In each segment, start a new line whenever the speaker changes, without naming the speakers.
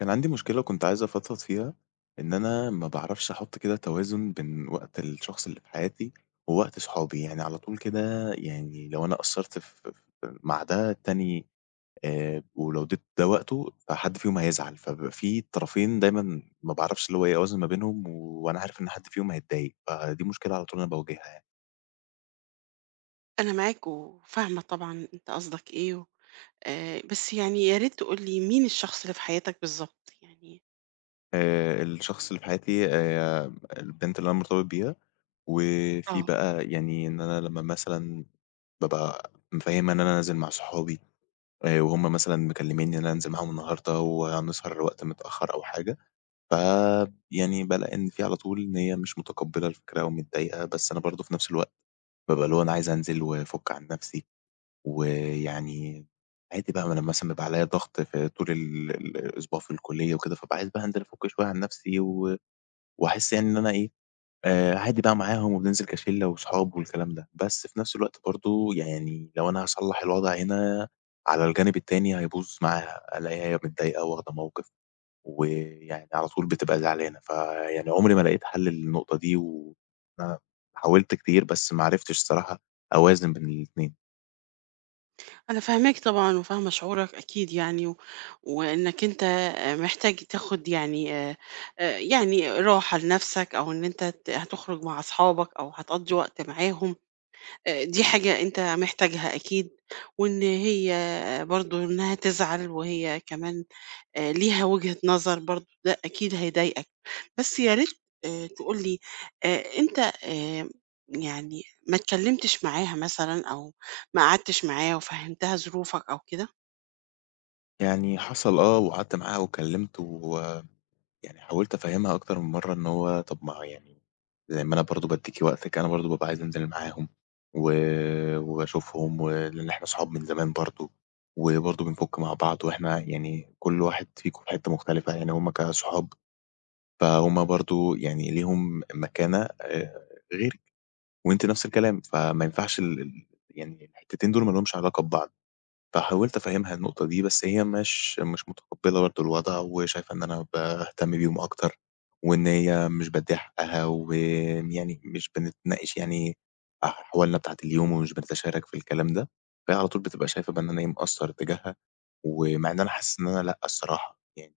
كان عندي مشكلة وكنت عايز أفضفض فيها، إن أنا ما باعرفش أحُط كده توازن بين وقت الشخص اللي في حياتي ووقت صحابي، يعني على طول كده يعني لو أنا قصّرت ف ف مع ده التاني. ولو اديت ده وقته فحد فيهم هيزعل، فبيبقى في طرفين دايمًا ما باعرفش اللي هو إيه أوازن ما بينهم وأنا عارف إن حد فيهم هيتضايق، فدي مشكلة على طول أنا باواجهها يعني.
أنا معاك وفاهمة طبعًا أنت قصدك إيه و بس يعني يا ريت تقول لي مين الشخص اللي في حياتك بالضبط؟ يعني
الشخص اللي في حياتي البنت اللي أنا مرتبط بيها، وفي
آه.
بقى يعني إن أنا لمّا مثلًا بابقى مفهّمها إن أنا نازل مع صحابي، وهُم مثلًا مكلمينّي إن أنا أنزل معاهم النهارده وهنسهر لوقت متأخر أو حاجة، ف يعني بالاقي إن في على طول إن هي مش متقبّلة الفكرة ومتضايقة، بس أنا برضه في نفس الوقت بابقى اللي هو أنا عايز أنزل وأفُك عن نفسي، ويعني عادي بقى ما أنا مثلًا بيبقى عليّا ضغط في طول الأسبوع في الكلية وكده، فابقى عايز بقى أنزل أفُك شوية عن نفسي وأحس يعني إن أنا إيه، عادي بقى معاهم وبننزل كشِلّة وصحاب والكلام ده، بس في نفس الوقت برضه يعني لو أنا هاصلّح الوضع هنا، على الجانب التاني هيبوظ معاها، ألاقيها هي متضايقة واخدة موقِف، ويعني على طول بتبقى زعلانة، فيعني عمري ما لقيت حَل للنقطة دي، وأنا حاولت كتير بس ما عرفتش الصراحة أوازن بين الاتنين.
أنا فاهماك طبعًا وفاهمة شعورك أكيد يعني و وإنك أنت آه، محتاج تاخد يعني يعني راحة لنفسك أو إن أنت هتخرج مع أصحابك أو هتقضّي وقت معاهم، دي حاجة أنت محتاجها أكيد، وإن هي برضه إنها تزعل وهي كمان ليها وجهة نظر برضه، ده أكيد هيضايقك، بس يا ريت تقول لي أنت يعني ما اتكلمتش معاها مثلًا أو ما قعدتش معاها وفهّمتها ظروفك أو كده؟
يعني حصل آه، وقعدت معاها واتكلّمت، ويعني حاولت أفهّمها أكتر من مرّة إن هو طَب ما هو يعني زي ما أنا برضه بادّيكِ وقتِك، أنا برضه بابقى عايز أنزل معاهم و وأشوفهم ولإن إحنا صحاب من زمان برضه، وبرضه بنفُك مع بعض وإحنا يعني كل واحد فيكم في حتّة مختلفة، يعني هم كصحاب فهُم برضه يعني ليهم مكانة غيرِك وأنتِ نفس الكلام، فما ينفعش ال ال يعني الحتّتين دول ما لهمش علاقة ببعض. فحاولت أفهّمها النقطة دي، بس هي مش متقبّلة برضه الوضع وشايفة إن أنا باهتم بيهم أكتر، وإن هي مش بادّيها حقّها، ويعني مش بنتناقش يعني أحوالنا بتاعة اليوم ومش بنتشارك في الكلام ده، فهي على طول بتبقى شايفة بقى إن أنا إيه، مقصّر تجاهها، ومع إن أنا حاسس إن أنا لأ الصراحة، يعني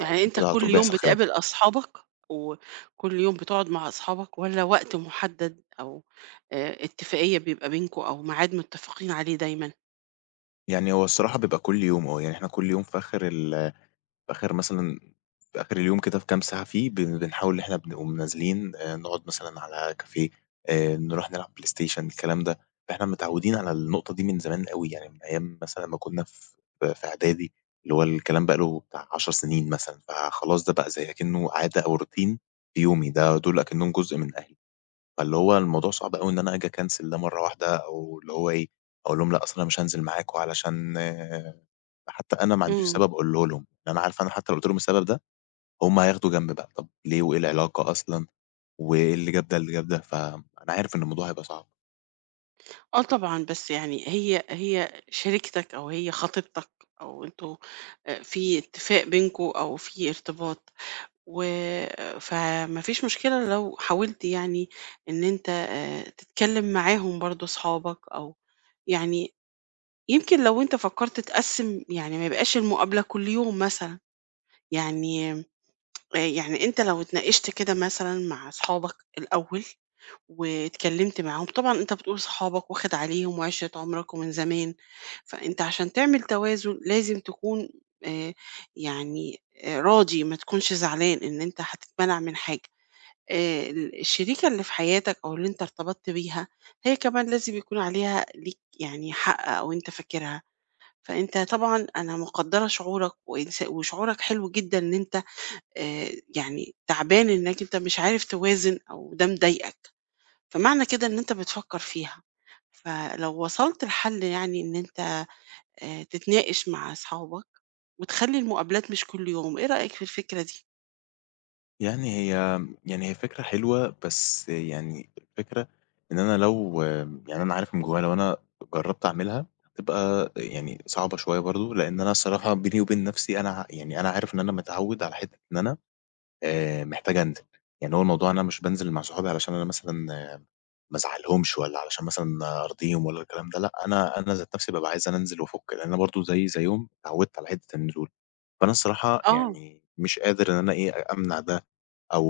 على
أنت
كده على
كل
طول
يوم
بيحصل خلاف.
بتقابل أصحابك، وكل يوم بتقعد مع أصحابك والّا وقت محدد أو اتفاقية بيبقى بينكم أو ميعاد متفقين عليه دايمًا؟
يعني هو الصراحة بيبقى كل يوم آه، يعني إحنا كل يوم في آخر في آخر مثلًا في آخر اليوم كده في كام ساعة فيه بنحاول إن إحنا بنقوم نازلين، نقعد مثلًا على كافيه، نروح نلعب بلاي ستيشن الكلام ده، فإحنا متعودين على النقطة دي من زمان أوي، يعني من أيام مثلًا ما كنا في إعدادي، اللي هو الكلام بقى له بتاع 10 سنين مثلًا، فخلاص ده بقى زي أكنه عادة أو روتين في يومي، ده دول أكنهم جزء من أهلي. فاللي هو الموضوع صعب أوي إن أنا آجي أكنسل ده مرّة واحدة أو اللي هو إيه، أقول لهم لأ أصل أنا مش هانزل معاكم علشان آه، حتّى أنا ما عنديش
إمم.
سبب أقوله لهم، يعني أنا عارف أنا حتّى لو قُلت لهم السبب ده، هم هياخدوا جنب بقى، طب ليه وإيه العلاقة أصلًا، وإيه اللي جاب ده اللي جاب ده، فأنا عارف إن الموضوع هيبقى صعب.
آه طبعًا، بس يعني هي شريكتك أو هي خطيبتك أو أنتم في اتفاق بينكم أو في ارتباط، و فما فيش مشكلة لو حاولت يعني إن أنت تتكلم معاهم برضه صحابك أو يعني يمكن لو أنت فكّرت تقسّم يعني ما يبقاش المقابلة كل يوم مثلًا، يعني يعني أنت لو اتناقشت كده مثلًا مع صحابك الأول واتكلمت معاهم طبعًا أنت بتقول صحابك واخد عليهم وعِشرة عمرك ومن زمان، فأنت عشان تعمل توازن لازم تكون آآ يعني راضي، ما تكونش زعلان إن أنت هتتمنع من حاجة. ال الشريكة اللي في حياتك أو اللي أنت ارتبطت بيها، هي كمان لازم يكون عليها ليك يعني حق أو أنت فاكرها، فأنت طبعًا أنا مقدّرة شعورك وشعورك حلو جدًا إن أنت يعني تعبان إنك أنت مش عارف توازن أو ده مضايقك. فمعنى كده إن أنت بتفكّر فيها، فلو وصلت لحل يعني إن أنت تتناقش مع أصحابك وتخلّي المقابلات مش كل يوم، إيه رأيك في الفكرة دي؟
يعني هي يعني هي فكرة حلوة، بس يعني الفكرة إن أنا لو يعني أنا عارف من جوايا لو أنا جرّبت أعملها هتبقى يعني صعبة شوية برضه، لإن أنا الصراحة بيني وبين نَفْسي أنا يعني أنا عارف إن أنا متعوِّد على حتّة إن أنا محتاج أنزل، يعني هو الموضوع أنا مش بانزل مع صحابي علشان أنا مثلًا ما أزعّلهمش والّا علشان مثلًا أرضيهم والّا الكلام ده، لأ، أنا ذات نَفْسي بابقى عايز أنا أنزل وأفُك، لإن أنا برضه زيي زيّهم اتعوّدت على حتّة النزول. فأنا الصراحة
آه،
يعني مش قادر إن أنا إيه، أمنع ده أو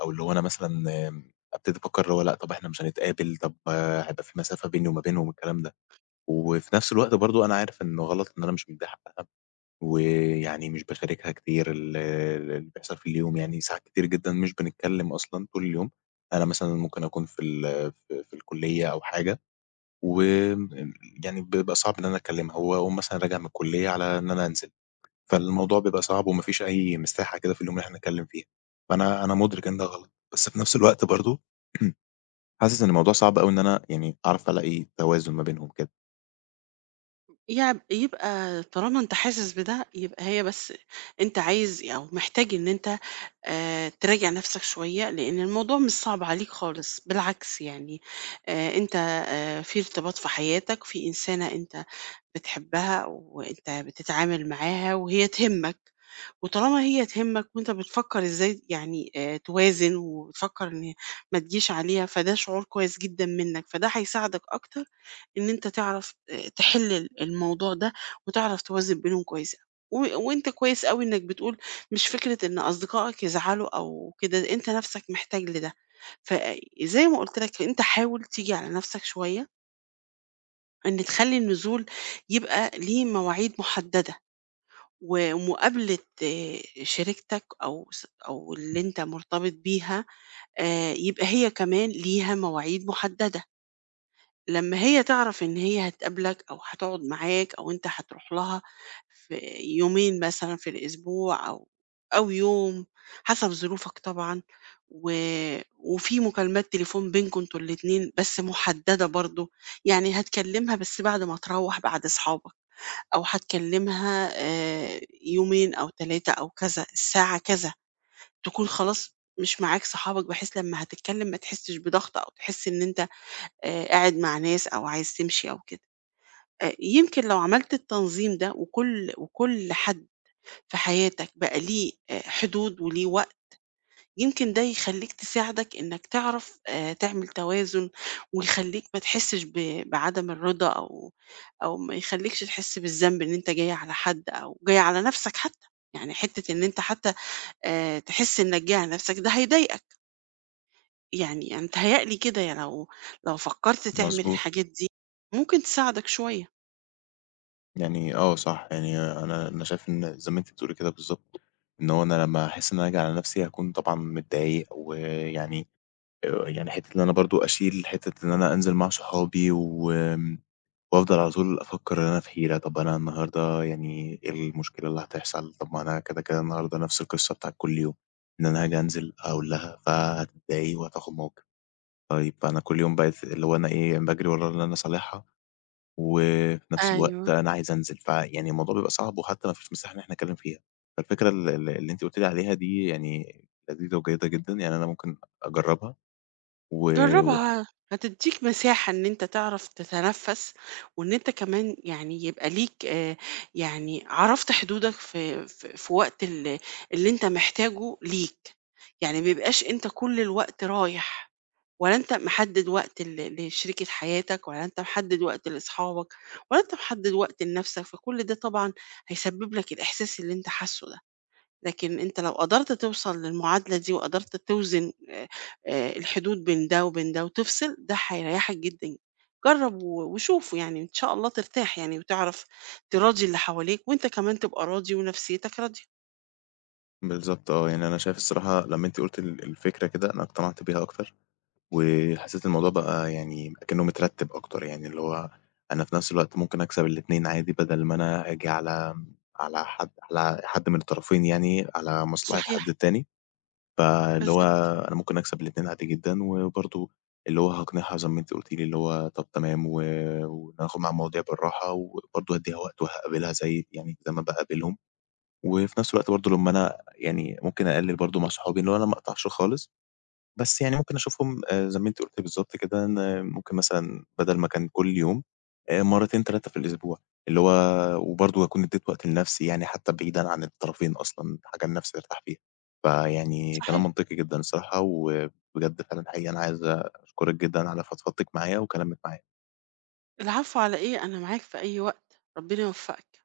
أو اللي هو أنا مثلًا أبتدي أفكّر اللي هو لأ، طَب إحنا مش هنتقابل، طَب هيبقى في مسافة بيني وما بينهم الكلام ده. وفي نَفْس الوقت برضه أنا عارف إنه غلط، إن أنا مش مدّيه حقّها. ويعني مش باشاركها كتير اللي بيحصل في اليوم يعني ساعات كتير جدًا مش بنتكلم أصلًا طول اليوم، أنا مثلًا ممكن أكون في ال في في الكلية أو حاجة وم يعني بيبقى صعب إن أنا أكلمها، وأقوم مثلًا راجع من الكلية على إن أنا أنزل، فالموضوع بيبقى صعب وما فيش أي مساحة كده في اليوم إن إحنا نتكلم فيها، فأنا مُدرك إن ده غلط، بس في نفس الوقت برضه حاسس إن الموضوع صعب أوي إن أنا يعني أعرف ألاقي توازن ما بينهم كده.
يبقى طالما أنت حاسس بده، يبقى هي بس أنت عايز أو محتاج إن أنت تراجع نَفْسك شوية، لإن الموضوع مش صعب عليك خالص، بالعكس يعني أنت في ارتباط في حياتك، في إنسانة أنت بتحبها وأنت بتتعامل معاها وهي تهمّك. وطالما هي تهمك وأنت بتفكّر إزاي يعني توازن وبتفكّر إن ما تجيش عليها، فده شعور كويس جدًا منّك، فده هيساعدك أكتر إن أنت تعرف تحِل الموضوع ده وتعرف توازن بينهم كويس أوي. و وأنت كويس أوي إنّك بتقول مش فكرة إن أصدقائك يزعلوا أو كده، أنت نَفْسك محتاج لده. فزي ما قُلت لك أنت حاول تيجي على نَفْسك شوية، إن تخلّي النزول يبقى ليه مواعيد مُحدّدة. و ومقابلة شريكتك أو أو اللي أنت مرتبط بيها يبقى هي كمان ليها مواعيد محددة، لمّا هي تعرف إن هي هتقابلك أو هتقعد معاك أو أنت هتروح لها في يومين مثلًا في الأسبوع أو أو يوم حسب ظروفك طبعًا، و وفي مكالمات تليفون بينكم أنتم الاتنين بس محددة برضه، يعني هتكلمها بس بعد ما تروّح بعد أصحابك. أو هتكلمها يومين أو 3 أو كذا، الساعة كذا، تكون خلاص مش معاك صحابك بحيث لمّا هتتكلم ما تحسش بضغط أو تحس إن أنت قاعد مع ناس أو عايز تمشي أو كده. يمكن لو عملت التنظيم ده وكل حد في حياتك بقى ليه حدود وليه وقت يمكن ده يخلّيك تساعدك إنك تعرف تعمل توازن، ويخلّيك ما تحسّش ب بعدم الرضا أو أو ما يخلّيكش تحس بالذنب إن أنت جاي على حد أو جاي على نَفْسك حتّى، يعني حتّة إن أنت حتّى تحس إنك جاي على نَفْسك ده هيضايقك، يعني أنا متهيأ لي كده يعني لو لو فكّرت
إمم.
تعمل
مضبوط.
الحاجات دي ممكن تساعدك شوية.
يعني آه صح، يعني أنا شايف إن زي ما أنتِ بتقولي كده بالضبط، إن هو أنا لمّا أحس إن أنا هاجي على نَفْسي هاكون طبعًا متضايق، ويعني يعني حتّة إن أنا برضه أشيل حتّة إن أنا أنزل مع صحابي وأفضل على طول أفكّر إن أنا في حيرة، طَب أنا النهارده يعني إيه المشكلة اللي هتحصل، طَب ما أنا كده، كده النهارده نَفْس القصّة بتاعة كل يوم، إن أنا هاجي أنزل أقول لها فهتتضايق وهتاخُد موقِف، طيب أنا كل يوم بقيت اللي هو أنا إيه، باجري ورا اللي أنا صالحها وفي نفس الوقت
أيوه.
أنا عايز أنزل، فيعني الموضوع بيبقى صعب وحتى ما فيش مساحة إن إحنا نتكلم فيها. فالفكرة ال ال اللي أنتِ قلتِ لي عليها دي يعني لذيذة وجيدة جدًا، يعني أنا ممكن أجرّبها و وه
جرّبها، هتدّيك مساحة إن أنت تعرف تتنفّس، وإن أنت كمان يعني يبقى ليك يعني عرفت حدودك في وقت اللي أنت محتاجه ليك، يعني ما يبقاش أنت كل الوقت رايح، ولا أنت محدد وقت لشريكة حياتك، ولا أنت محدد وقت لأصحابك، ولا أنت محدد وقت لنَفْسك، فكل ده طبعًا هيسبب لك الإحساس اللي أنت حاسّه ده. لكن أنت لو قدرت توصل للمعادلة دي وقدرت توزن الحدود بين ده وبين ده وتفصل، ده هيريحك جدًا. جرّب وشوف يعني إن شاء الله ترتاح يعني وتعرف تراضي اللي حواليك وأنت كمان تبقى راضي ونفسيتك راضية.
بالضبط آه، يعني أنا شايف الصراحة لمّا أنتِ قلتِ الفكرة كده أنا اقتنعت بيها أكتر، وحسيت الموضوع بقى يعني أكنه مترتب أكتر، يعني اللي هو أنا في نفس الوقت ممكن أكسب الاتنين عادي بدل ما أنا آجي على حد من الطرفين يعني، على مصلحة
صحيح،
حد تاني. فاللي هو
بالضبط،
أنا ممكن أكسب الاتنين عادي جدًا، وبرضه اللي هو هاقنعها زي ما أنتِ قُلتِ لي، اللي هو طَب تمام وهاخد معاها المواضيع بالراحة، وبرضه هادّيها وقت وهاقابلها زي يعني زي ما باقابلهم، وفي نفس الوقت برضه لمّا أنا يعني ممكن أقلِّل برضه مع صحابي، اللي هو أنا ما اقطعش خالص. بس يعني ممكن أشوفهم زي ما أنتِ قُلتِ بالضبط كده، إن ممكن مثلًا بدل ما كان كل يوم، مرّتين 3 في الأسبوع، اللي هو وبرضه أكون ادّيت وقت لنَفْسي يعني حتى بعيدًا عن الطرفين أصلًا، حاجة لنَفْسي أرتاح فيها. فيعني كلام
صحيح.
منطقي جدًا الصراحة، وبجد فعلًا حقيقي أنا عايز أشكرِك جدًا على فضفضتِك معايا وكلامِك معايا.
العفو على إيه، أنا معاك في أي وقت، ربنا يوفقك.